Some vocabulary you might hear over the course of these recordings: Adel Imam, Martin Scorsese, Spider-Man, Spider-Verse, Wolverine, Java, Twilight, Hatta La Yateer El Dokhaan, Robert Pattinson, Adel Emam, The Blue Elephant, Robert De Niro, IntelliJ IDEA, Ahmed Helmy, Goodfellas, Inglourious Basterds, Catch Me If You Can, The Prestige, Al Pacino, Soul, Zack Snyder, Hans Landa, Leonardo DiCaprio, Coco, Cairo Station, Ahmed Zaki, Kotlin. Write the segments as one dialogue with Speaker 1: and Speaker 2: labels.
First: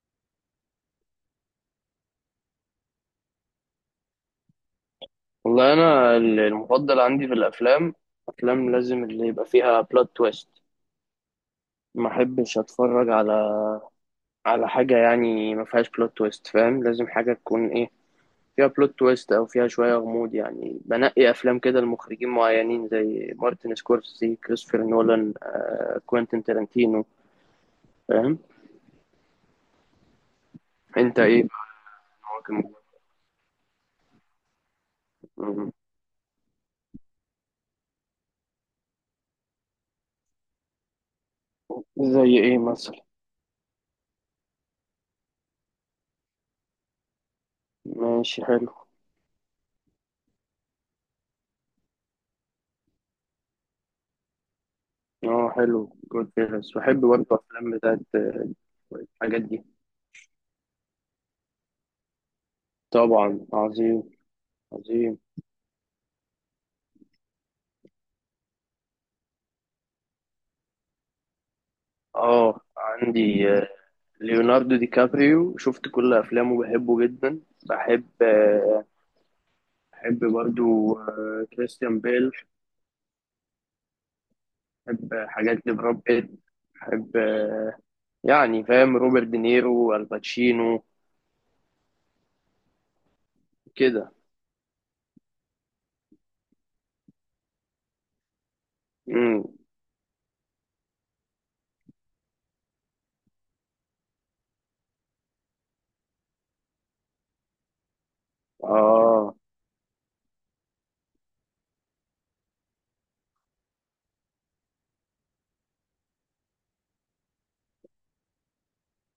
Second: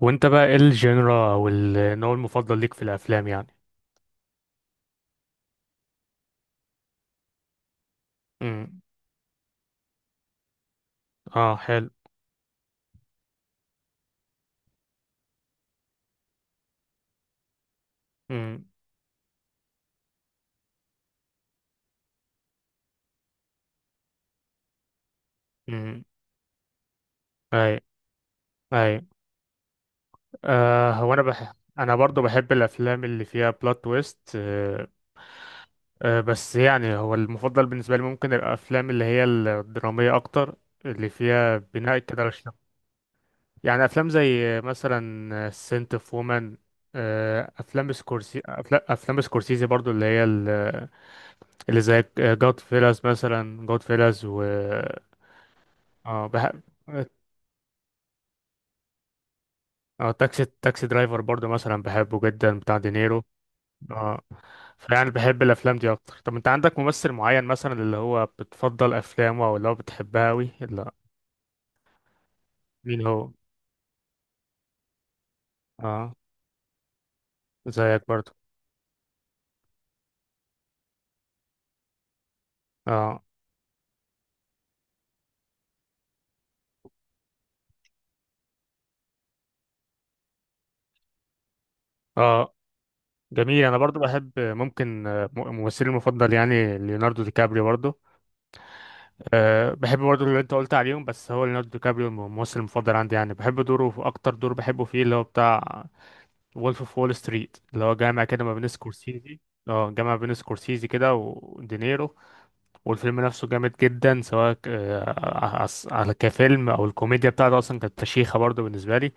Speaker 1: وانت بقى ايه الجينرا او النوع المفضل ليك في الافلام يعني؟
Speaker 2: والله انا المفضل عندي في الافلام، افلام
Speaker 1: امم.
Speaker 2: لازم اللي يبقى فيها بلوت تويست.
Speaker 1: اه، حلو.
Speaker 2: ما احبش اتفرج على حاجه، يعني ما فيهاش بلوت تويست، فاهم؟ لازم حاجه تكون ايه،
Speaker 1: امم.
Speaker 2: فيها بلوت تويست او فيها شويه غموض. يعني بنقي افلام كده لمخرجين معينين، زي مارتن سكورسي، كريستوفر نولان،
Speaker 1: امم.
Speaker 2: كوينتين تارانتينو،
Speaker 1: اي.
Speaker 2: فاهم؟
Speaker 1: اي. آه،
Speaker 2: انت ايه بقى؟
Speaker 1: انا برضو بحب
Speaker 2: ممكن-
Speaker 1: الافلام اللي فيها بلوت تويست، آه.
Speaker 2: مم.
Speaker 1: آه، بس يعني هو المفضل بالنسبه لي ممكن الافلام اللي هي الدراميه اكتر، اللي فيها بناء كده على
Speaker 2: زي ايه
Speaker 1: الشخص.
Speaker 2: مثلا؟
Speaker 1: يعني افلام زي مثلا سنت اوف وومن، افلام سكورسي،
Speaker 2: ماشي، حلو.
Speaker 1: افلام سكورسيزي برضو، اللي زي جود فيلاز مثلا، جود فيلاز و
Speaker 2: اه حلو،
Speaker 1: اه
Speaker 2: جود
Speaker 1: بحب.
Speaker 2: فيلز بحب برضه، افلام بتاعت الحاجات دي.
Speaker 1: اه، تاكسي درايفر برضو مثلا بحبه جدا، بتاع دينيرو.
Speaker 2: طبعا، عظيم.
Speaker 1: اه. فيعني
Speaker 2: عظيم.
Speaker 1: بحب الافلام دي اكتر. طب انت عندك ممثل معين مثلا اللي هو بتفضل افلامه او اللي هو بتحبها اوي؟ لا،
Speaker 2: اه
Speaker 1: مين هو؟
Speaker 2: عندي ليوناردو دي كابريو، شفت
Speaker 1: اه،
Speaker 2: كل افلامه بحبه جدا.
Speaker 1: زيك
Speaker 2: بحب
Speaker 1: برضو.
Speaker 2: بحب برضو كريستيان بيل.
Speaker 1: اه.
Speaker 2: بحب حاجات لبراد بيت. بحب يعني فاهم، روبرت دينيرو، الباتشينو،
Speaker 1: اه، جميل. انا برضو
Speaker 2: كده.
Speaker 1: بحب ممكن، ممثلي المفضل يعني ليوناردو دي كابريو برضو.
Speaker 2: امم.
Speaker 1: أه، بحب برضو اللي انت قلت عليهم، بس هو ليوناردو دي كابريو الممثل المفضل عندي يعني. بحب دوره، اكتر دور بحبه فيه اللي هو بتاع وولف اوف وول ستريت، اللي هو جامع كده ما بين
Speaker 2: اه
Speaker 1: سكورسيزي. اه، جامع بين سكورسيزي كده ودينيرو. والفيلم نفسه جامد جدا، سواء على كفيلم او الكوميديا بتاعته اصلا كانت فشيخه برضه بالنسبه لي.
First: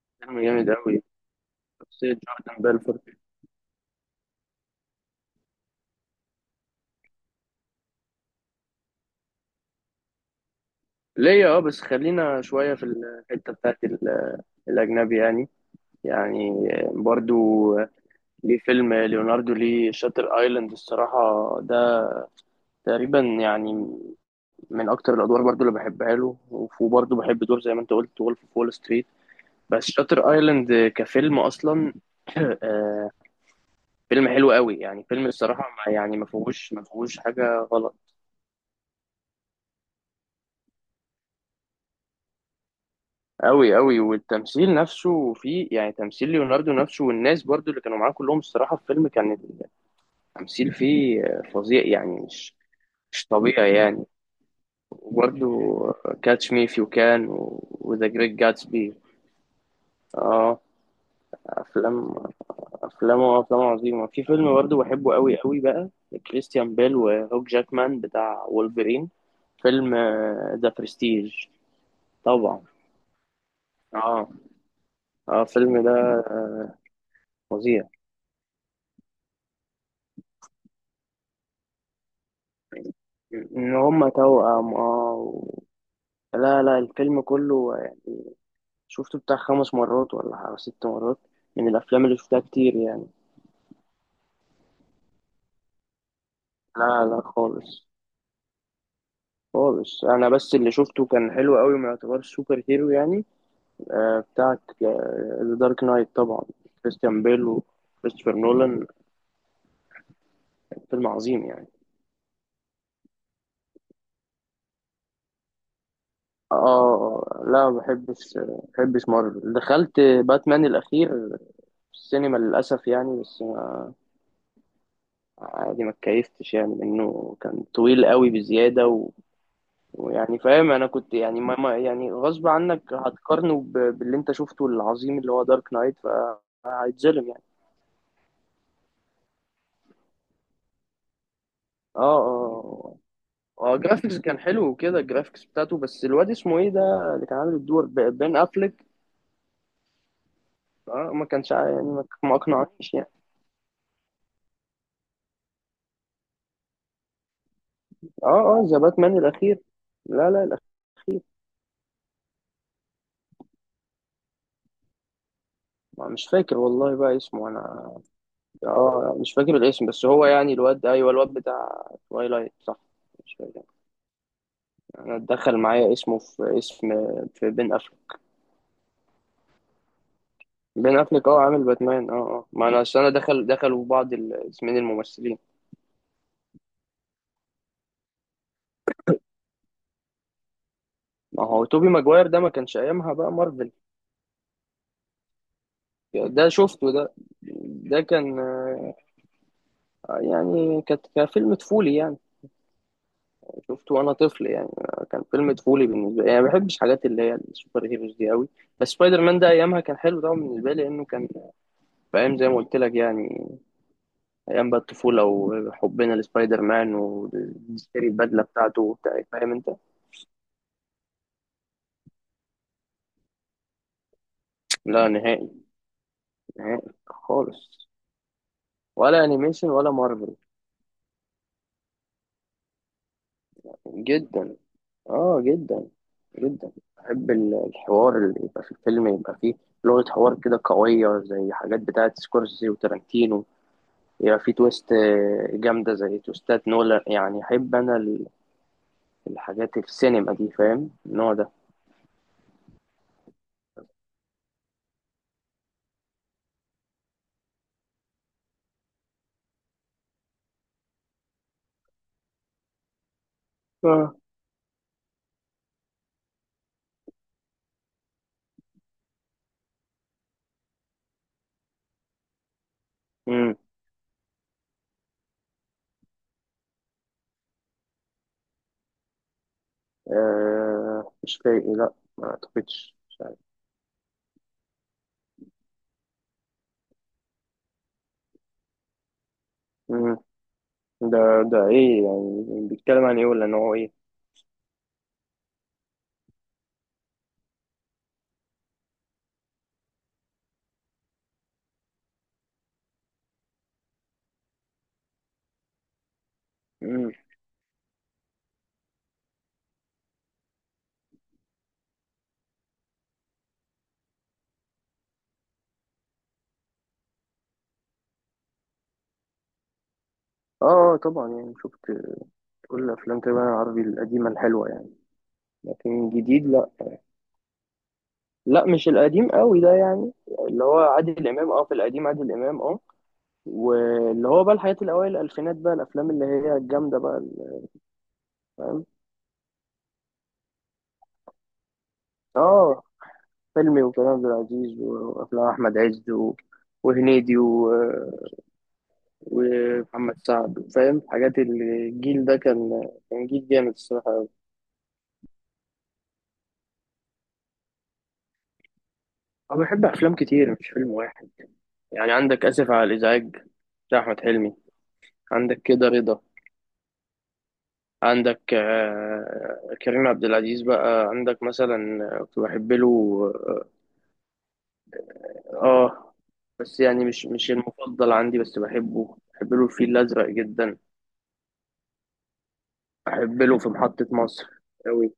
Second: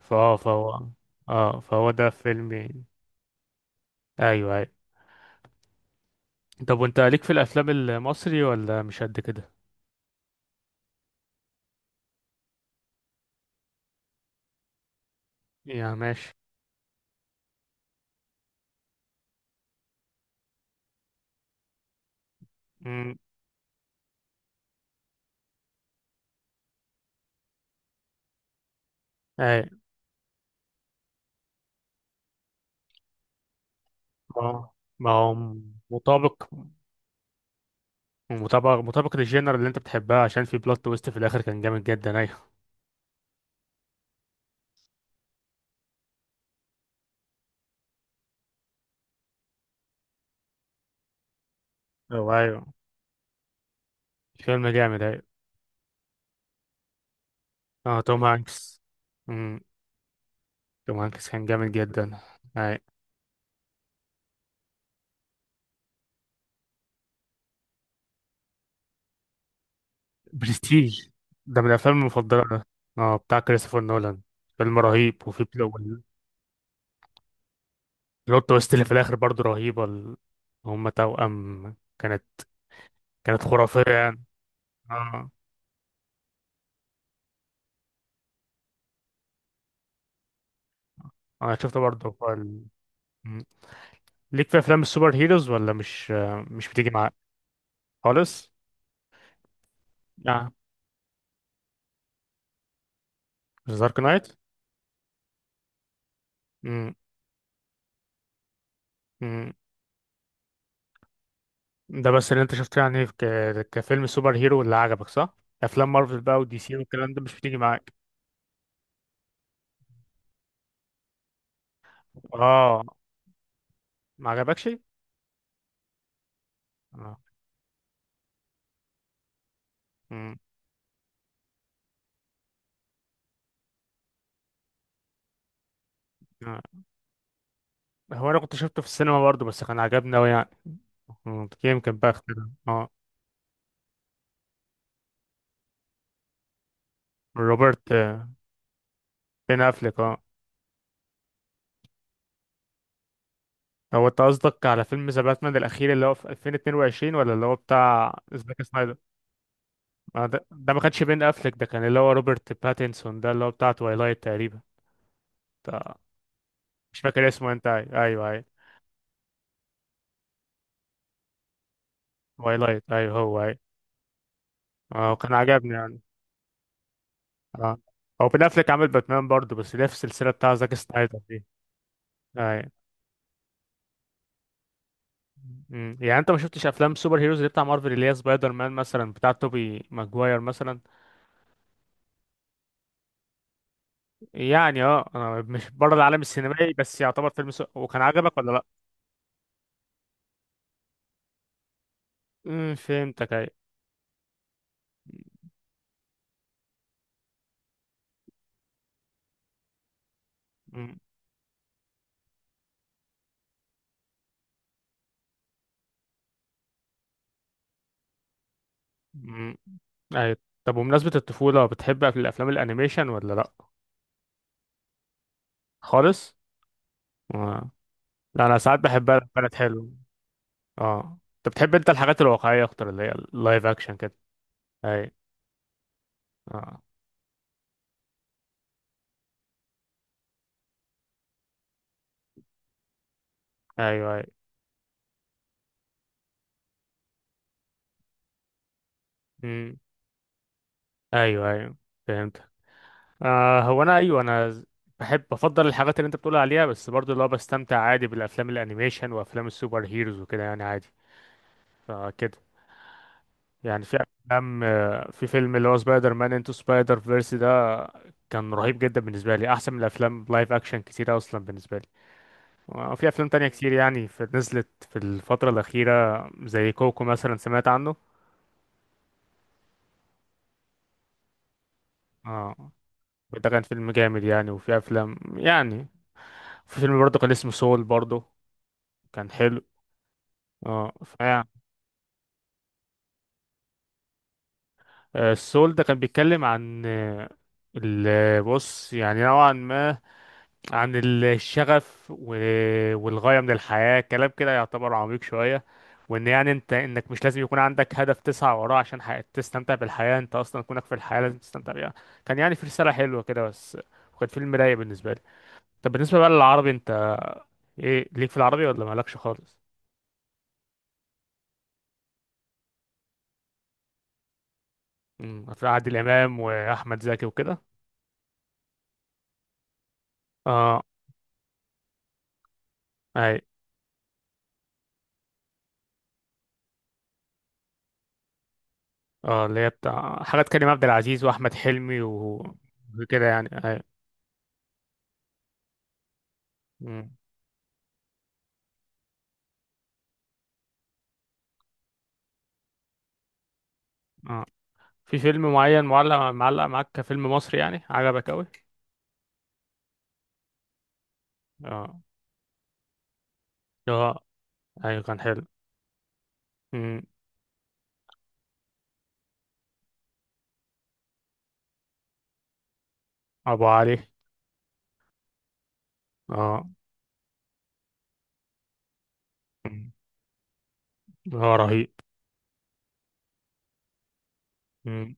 Speaker 1: فهو
Speaker 2: فيلم جامد
Speaker 1: فهو
Speaker 2: قوي،
Speaker 1: اه، فهو ده
Speaker 2: شخصية
Speaker 1: فيلم
Speaker 2: جوردن
Speaker 1: يعني.
Speaker 2: بيلفورد.
Speaker 1: ايوه، ايوه. طب وانت ليك في الافلام المصري ولا مش قد كده؟
Speaker 2: ليا اه، بس خلينا شوية في الحتة بتاعت الأجنبي يعني.
Speaker 1: يا ماشي.
Speaker 2: يعني برضو ليه فيلم، ليوناردو، ليه شاتر ايلاند الصراحة ده
Speaker 1: امم.
Speaker 2: تقريبا. يعني من اكتر الادوار برضو اللي بحبها له، وبرضو بحب دور زي ما انت قلت وولف اوف وول ستريت،
Speaker 1: اي.
Speaker 2: بس شاتر ايلاند كفيلم اصلا آه، فيلم
Speaker 1: ما
Speaker 2: حلو
Speaker 1: هو
Speaker 2: قوي يعني.
Speaker 1: ما
Speaker 2: فيلم
Speaker 1: هو
Speaker 2: الصراحة يعني ما
Speaker 1: مطابق،
Speaker 2: فيهوش ما فيهوش حاجة غلط.
Speaker 1: مطابق للجينر اللي انت بتحبها، عشان في بلوت تويست في الاخر كان جامد جدا. ايوه.
Speaker 2: قوي قوي، والتمثيل نفسه فيه، يعني تمثيل ليوناردو نفسه والناس برضو اللي كانوا معاه كلهم الصراحة في الفيلم، كان التمثيل فيه فظيع يعني،
Speaker 1: ايوه، ايوه.
Speaker 2: مش طبيعي يعني.
Speaker 1: فيلم جامد، ايوه.
Speaker 2: وبرده كاتش مي إف يو كان،
Speaker 1: اه،
Speaker 2: وذا
Speaker 1: توم
Speaker 2: جريت
Speaker 1: هانكس.
Speaker 2: جاتسبي.
Speaker 1: امم.
Speaker 2: اه
Speaker 1: توم هانكس كان جامد
Speaker 2: افلام،
Speaker 1: جدا. اي.
Speaker 2: افلام عظيمه. في فيلم برضه بحبه قوي قوي بقى، كريستيان بيل وهوك جاكمان بتاع وولفرين. فيلم ذا
Speaker 1: برستيج،
Speaker 2: برستيج،
Speaker 1: ده من الافلام المفضله
Speaker 2: طبعا.
Speaker 1: ده. اه، بتاع كريستوفر نولان.
Speaker 2: اه
Speaker 1: فيلم رهيب،
Speaker 2: اه الفيلم ده فظيع.
Speaker 1: بلوت تويست اللي في الاخر برضه رهيبه. هم توأم كانت، كانت
Speaker 2: ان
Speaker 1: خرافيه
Speaker 2: هما
Speaker 1: يعني.
Speaker 2: توأم، اه
Speaker 1: اه.
Speaker 2: و... لا لا، الفيلم كله شفته بتاع خمس مرات ولا ست مرات،
Speaker 1: اه، انا
Speaker 2: من
Speaker 1: شفته
Speaker 2: الافلام
Speaker 1: برضه
Speaker 2: اللي
Speaker 1: في
Speaker 2: شفتها كتير يعني.
Speaker 1: مم. ليك في افلام السوبر هيروز ولا مش بتيجي
Speaker 2: لا
Speaker 1: معاك؟
Speaker 2: لا خالص.
Speaker 1: خالص.
Speaker 2: خالص، انا
Speaker 1: اه،
Speaker 2: بس اللي شفته كان حلو قوي، ما يعتبرش سوبر هيرو يعني.
Speaker 1: دارك
Speaker 2: آه
Speaker 1: نايت.
Speaker 2: بتاعت ذا دارك نايت طبعا، كريستيان بيل وكريستوفر نولان، فيلم عظيم يعني.
Speaker 1: ده بس اللي انت شفته يعني كفيلم سوبر هيرو اللي عجبك، صح؟ افلام مارفل بقى ودي سي والكلام ده مش
Speaker 2: اه
Speaker 1: بتيجي
Speaker 2: لا، ما
Speaker 1: معاك؟
Speaker 2: بحبش ما بحبش مارفل. دخلت باتمان الاخير في السينما
Speaker 1: اه.
Speaker 2: للاسف يعني، بس
Speaker 1: ما عجبكش؟
Speaker 2: عادي، ما اتكيفتش يعني
Speaker 1: اه.
Speaker 2: منه، كان طويل قوي بزياده و...
Speaker 1: مم.
Speaker 2: ويعني فاهم، انا كنت يعني يعني غصب عنك هتقارنه ب... باللي انت شفته العظيم اللي هو دارك نايت،
Speaker 1: آه.
Speaker 2: فهيتظلم يعني.
Speaker 1: هو انا كنت شفته في السينما برضه، بس كان عجبني اوي يعني. مم. يمكن
Speaker 2: اه
Speaker 1: بقى اختلف. اه.
Speaker 2: اه اه جرافيكس كان حلو وكده، الجرافيكس بتاعته، بس الواد اسمه ايه ده اللي كان عامل الدور،
Speaker 1: روبرت،
Speaker 2: بين افليك.
Speaker 1: بين افليك، اه.
Speaker 2: اه ما كانش يعني ما اقنعنيش يعني.
Speaker 1: هو انت قصدك على فيلم ذا باتمان الاخير اللي هو في 2022 ولا اللي هو بتاع
Speaker 2: اه
Speaker 1: زاك
Speaker 2: اه ذا
Speaker 1: سنايدر؟
Speaker 2: باتمان الاخير.
Speaker 1: آه
Speaker 2: لا لا
Speaker 1: ده
Speaker 2: الاخير.
Speaker 1: ما كانش بين افليك، ده كان اللي هو روبرت باتنسون، ده اللي هو بتاع تويلايت تقريبا، بتاع-
Speaker 2: مش فاكر والله
Speaker 1: مش
Speaker 2: بقى
Speaker 1: فاكر
Speaker 2: اسمه
Speaker 1: اسمه انت،
Speaker 2: انا.
Speaker 1: ايوه ايوه ايوه.
Speaker 2: اه مش فاكر الاسم، بس هو يعني الواد، ايوه الواد بتاع تويلايت صح؟
Speaker 1: وايلايت، ايوه،
Speaker 2: مش
Speaker 1: هو ايوه.
Speaker 2: فاكر.
Speaker 1: اه
Speaker 2: انا
Speaker 1: كان
Speaker 2: اتدخل
Speaker 1: عجبني
Speaker 2: معايا
Speaker 1: يعني.
Speaker 2: اسمه في اسم، في بين
Speaker 1: اه،
Speaker 2: افليك.
Speaker 1: هو بين افلك عامل باتمان برضه، بس ليه في السلسله بتاع زاك
Speaker 2: بين
Speaker 1: سنايدر
Speaker 2: افليك اه
Speaker 1: دي.
Speaker 2: عامل باتمان، اه اه ما
Speaker 1: اي.
Speaker 2: انا أصل انا دخلوا بعض الاسمين الممثلين.
Speaker 1: مم. يعني انت ما شفتش افلام سوبر هيروز اللي بتاع مارفل اللي هي سبايدر مان مثلا بتاع توبي ماجواير مثلا؟
Speaker 2: ما هو توبي ماجواير ده ما كانش ايامها بقى مارفل.
Speaker 1: يعني اه، انا مش بره العالم
Speaker 2: ده
Speaker 1: السينمائي،
Speaker 2: شفته
Speaker 1: بس
Speaker 2: ده.
Speaker 1: يعتبر فيلم
Speaker 2: ده
Speaker 1: وكان
Speaker 2: كان
Speaker 1: عجبك ولا لا؟
Speaker 2: يعني كان فيلم طفولي يعني.
Speaker 1: مم، فهمتك. اي.
Speaker 2: شفته وانا طفل يعني، كان فيلم طفولي بالنسبه لي يعني، ما بحبش حاجات اللي هي السوبر هيروز دي قوي. بس سبايدر مان ده ايامها كان حلو طبعا بالنسبه لي،
Speaker 1: مم.
Speaker 2: لانه كان في ايام زي ما قلت لك يعني، ايام بقى الطفوله وحبنا لسبايدر مان ونشتري البدله بتاعته وبتاع، فاهم
Speaker 1: مم.
Speaker 2: انت.
Speaker 1: اي. طب، وبمناسبة الطفولة، بتحب الافلام الانيميشن ولا لا؟
Speaker 2: لا نهائي.
Speaker 1: خالص.
Speaker 2: نهائي
Speaker 1: آه.
Speaker 2: خالص.
Speaker 1: لا، انا ساعات بحبها
Speaker 2: ولا
Speaker 1: لما كانت
Speaker 2: انيميشن
Speaker 1: حلوه.
Speaker 2: ولا مارفل.
Speaker 1: اه، انت بتحب انت الحاجات الواقعية اكتر، اللي هي اللايف اكشن كده.
Speaker 2: جدا.
Speaker 1: اي.
Speaker 2: اه جدا جدا.
Speaker 1: اه.
Speaker 2: بحب الحوار اللي يبقى في الفيلم، يبقى فيه لغة حوار كده قوية زي حاجات بتاعة سكورسي وتارانتينو.
Speaker 1: ايوه. اي.
Speaker 2: يبقى فيه تويست جامدة زي تويستات نولان يعني. أحب أنا الحاجات
Speaker 1: امم.
Speaker 2: في السينما دي، فاهم، النوع
Speaker 1: ايوه،
Speaker 2: ده.
Speaker 1: ايوه. فهمت. آه، هو انا ايوه انا ز- بفضل الحاجات اللي انت بتقول عليها، بس برضه اللي هو بستمتع عادي بالافلام الانيميشن وافلام السوبر هيروز وكده يعني، عادي. فكده، يعني في
Speaker 2: اه.
Speaker 1: افلام في فيلم اللي هو سبايدر مان انتو سبايدر فيرس ده، كان رهيب جدا بالنسبه لي، احسن من الافلام لايف اكشن كتير اصلا بالنسبه لي. وفي افلام تانية
Speaker 2: مم.
Speaker 1: كتير يعني في، نزلت في الفتره الاخيره، زي كوكو مثلا، سمعت عنه؟
Speaker 2: آه مش فايق، لأ ما
Speaker 1: اه،
Speaker 2: أعتقدش، مش عارف.
Speaker 1: ده كان فيلم جامد يعني. وفي افلام يعني، في فيلم برضه كان اسمه سول برضه، كان حلو.
Speaker 2: مم.
Speaker 1: اه
Speaker 2: ده ده إيه يعني؟ بيتكلم عن إيه ولا نوعه إيه؟
Speaker 1: السول ده كان بيتكلم عن، بص يعني نوعا ما عن الشغف والغاية من الحياة، كلام كده يعتبر عميق شوية. وان يعني انت، انك
Speaker 2: مم.
Speaker 1: مش لازم يكون عندك هدف تسعى وراه عشان تستمتع بالحياة، انت اصلا كونك في الحياة لازم تستمتع بيها. كان يعني في رسالة حلوة كده بس، وكان فيلم رايق بالنسبة لي. طب بالنسبة بقى للعربي انت، ايه ليك في العربي ولا مالكش خالص؟
Speaker 2: آه آه، طبعا يعني شفت كل أفلام تقريبا العربي القديمة الحلوة يعني.
Speaker 1: امم. هتلاقي عادل
Speaker 2: لكن
Speaker 1: امام
Speaker 2: جديد لأ.
Speaker 1: واحمد زكي وكده.
Speaker 2: لا مش القديم قوي ده يعني، اللي هو
Speaker 1: اه.
Speaker 2: عادل امام، اه في القديم عادل امام اه.
Speaker 1: اي.
Speaker 2: واللي هو بقى الحاجات الاوائل الالفينات بقى، الافلام اللي هي الجامده بقى فاهم.
Speaker 1: اه، اللي هي بتاع حاجات كريم عبد العزيز واحمد حلمي
Speaker 2: اه
Speaker 1: وكده يعني. اي.
Speaker 2: فيلمي وكريم عبد العزيز وافلام احمد عز و...
Speaker 1: امم.
Speaker 2: وهنيدي و... ومحمد سعد، فاهم، حاجات الجيل ده، كان جيل جامد الصراحه.
Speaker 1: اه، في فيلم معين معلق معاك كفيلم مصري يعني عجبك اوي؟
Speaker 2: انا بحب افلام كتير مش فيلم واحد.
Speaker 1: اه،
Speaker 2: يعني عندك اسف على الازعاج بتاع احمد
Speaker 1: اه.
Speaker 2: حلمي،
Speaker 1: ايوه، كان حلو.
Speaker 2: عندك كده رضا،
Speaker 1: امم.
Speaker 2: عندك كريم عبد العزيز بقى، عندك مثلا كنت بحب له.
Speaker 1: ابو
Speaker 2: اه
Speaker 1: علي.
Speaker 2: آه،
Speaker 1: اه.
Speaker 2: بس يعني مش المفضل عندي، بس بحبه، بحب له الفيل
Speaker 1: امم.
Speaker 2: الأزرق جدا.
Speaker 1: هو رهيب.
Speaker 2: بحب له في محطة مصر أوي.
Speaker 1: امم.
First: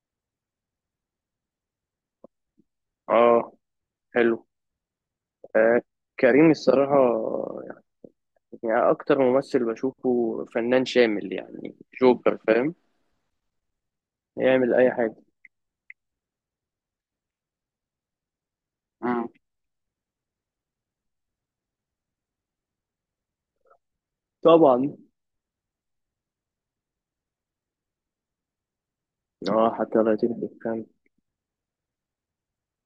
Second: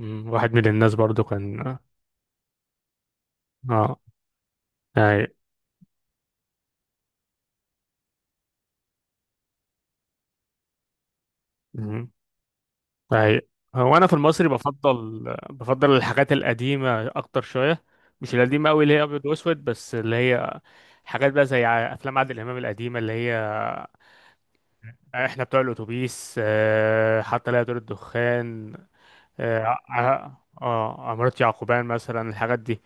Speaker 1: امم. واحد من الناس برضو، كان
Speaker 2: اه
Speaker 1: اه.
Speaker 2: حلو.
Speaker 1: اي.
Speaker 2: آه كريم الصراحة، يعني أكتر ممثل بشوفه فنان شامل يعني، جوكر، فاهم،
Speaker 1: أي. هو أنا في المصري
Speaker 2: يعمل أي حاجة.
Speaker 1: بفضل الحاجات القديمة أكتر شوية، مش القديمة أوي اللي هي أبيض
Speaker 2: مم.
Speaker 1: وأسود، بس اللي هي حاجات بقى زي أفلام عادل إمام القديمة اللي هي،
Speaker 2: طبعا.
Speaker 1: إحنا بتوع الأتوبيس، حتى لا يطير الدخان، آه
Speaker 2: اه حتى لا
Speaker 1: ع-
Speaker 2: تكذب كان.
Speaker 1: عمارة يعقوبيان مثلا، الحاجات دي.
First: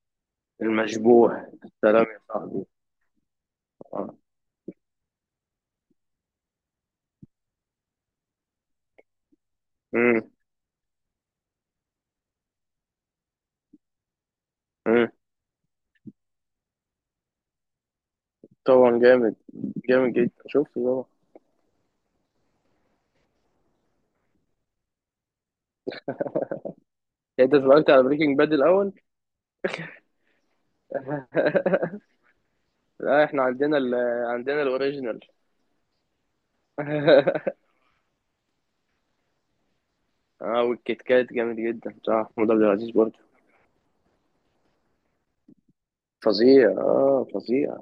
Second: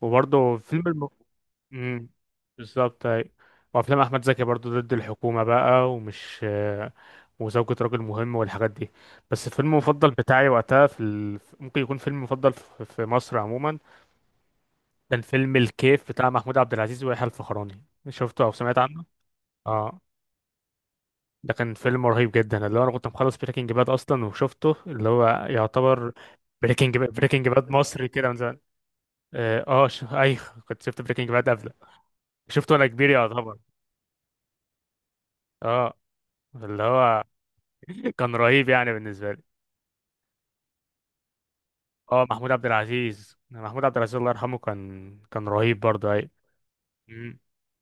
Speaker 1: وبرضه
Speaker 2: المشبوح. سلام
Speaker 1: امم.
Speaker 2: يا صاحبي.
Speaker 1: بالظبط، أيوة. وافلام
Speaker 2: اه.
Speaker 1: احمد زكي برضو، ضد الحكومه بقى، ومش، وزوجة راجل مهم والحاجات دي. بس الفيلم المفضل
Speaker 2: مم.
Speaker 1: بتاعي وقتها في ممكن يكون فيلم مفضل في مصر عموما،
Speaker 2: مم.
Speaker 1: كان فيلم الكيف بتاع محمود عبد العزيز ويحيى الفخراني. شفته او سمعت
Speaker 2: طبعا
Speaker 1: عنه؟
Speaker 2: جامد.
Speaker 1: اه.
Speaker 2: جامد جدا، شفته طبعا.
Speaker 1: ده كان فيلم رهيب جدا، اللي هو انا كنت مخلص بريكنج باد اصلا وشفته، اللي هو يعتبر بريكنج باد، بريكنج
Speaker 2: يعني انت
Speaker 1: باد
Speaker 2: اتفرجت على
Speaker 1: مصري كده من
Speaker 2: بريكنج باد
Speaker 1: زمان.
Speaker 2: الاول؟
Speaker 1: اه، ايوه، كنت شفت بريكنج باد قبله، شفته وانا كبير
Speaker 2: لا احنا
Speaker 1: يعتبر.
Speaker 2: عندنا ال، عندنا الاوريجينال.
Speaker 1: اه. اللي هو كان رهيب يعني بالنسبه لي.
Speaker 2: اه والكيت كات جامد جدا بتاع
Speaker 1: اه، محمود
Speaker 2: محمود عبد
Speaker 1: عبد
Speaker 2: العزيز برضه.
Speaker 1: العزيز، محمود عبد العزيز الله يرحمه، كان رهيب برضه. اي.
Speaker 2: فظيع اه
Speaker 1: مم.
Speaker 2: فظيع.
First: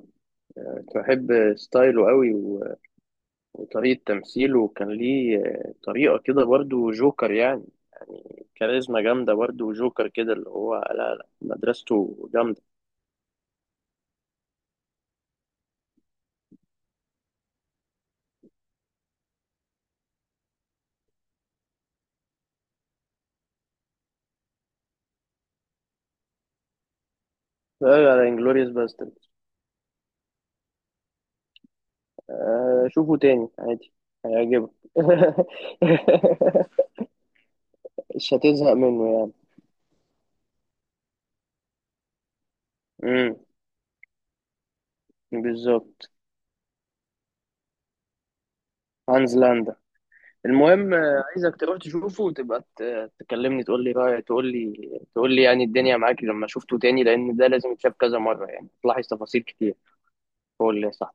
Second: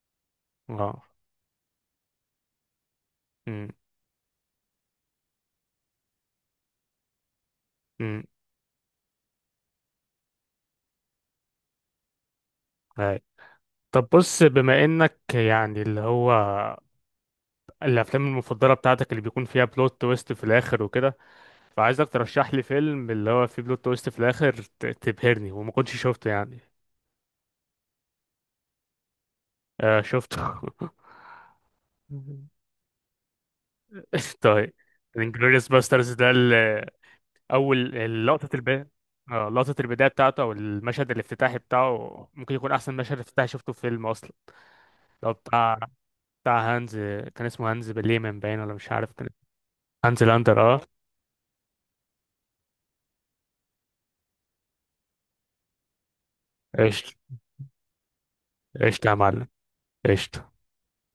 Speaker 2: كنت
Speaker 1: اه.
Speaker 2: بحب ستايله قوي
Speaker 1: مم.
Speaker 2: وطريقة تمثيله، وكان ليه طريقة كده برضه جوكر يعني،
Speaker 1: مم.
Speaker 2: كاريزما جامدة برضه، وجوكر كده اللي هو لا لا مدرسته جامدة.
Speaker 1: اي. طب بص، بما انك يعني اللي هو الافلام المفضله بتاعتك اللي بيكون فيها بلوت تويست في الاخر وكده، فعايزك ترشح لي فيلم اللي هو فيه بلوت تويست في الاخر تبهرني وما كنتش شفته يعني.
Speaker 2: لا، على انجلوريوس باسترد.
Speaker 1: آه شفته.
Speaker 2: آه شوفه تاني عادي، هيعجبك.
Speaker 1: طيب. الانجلوريوس باسترز ده، اول
Speaker 2: مش
Speaker 1: لقطه
Speaker 2: هتزهق
Speaker 1: البدايه،
Speaker 2: منه يعني.
Speaker 1: اه، لقطه البدايه بتاعته او المشهد الافتتاحي بتاعه ممكن يكون احسن مشهد
Speaker 2: امم.
Speaker 1: افتتاحي شفته في فيلم اصلا. لو بتاع،
Speaker 2: بالظبط.
Speaker 1: بتاع هانز، كان اسمه هانز بليمن باين ولا مش عارف كان.
Speaker 2: هانز لاندا.
Speaker 1: هانز لاندر، اه.
Speaker 2: المهم عايزك تروح تشوفه وتبقى تكلمني تقول لي رايك، تقول لي يعني الدنيا معاك لما شفته تاني،
Speaker 1: قشطه.
Speaker 2: لان ده لازم يتشاف كذا مره يعني، تلاحظ
Speaker 1: قشطه يا
Speaker 2: تفاصيل
Speaker 1: معلم.
Speaker 2: كتير.
Speaker 1: قشطه.
Speaker 2: قول لي صح.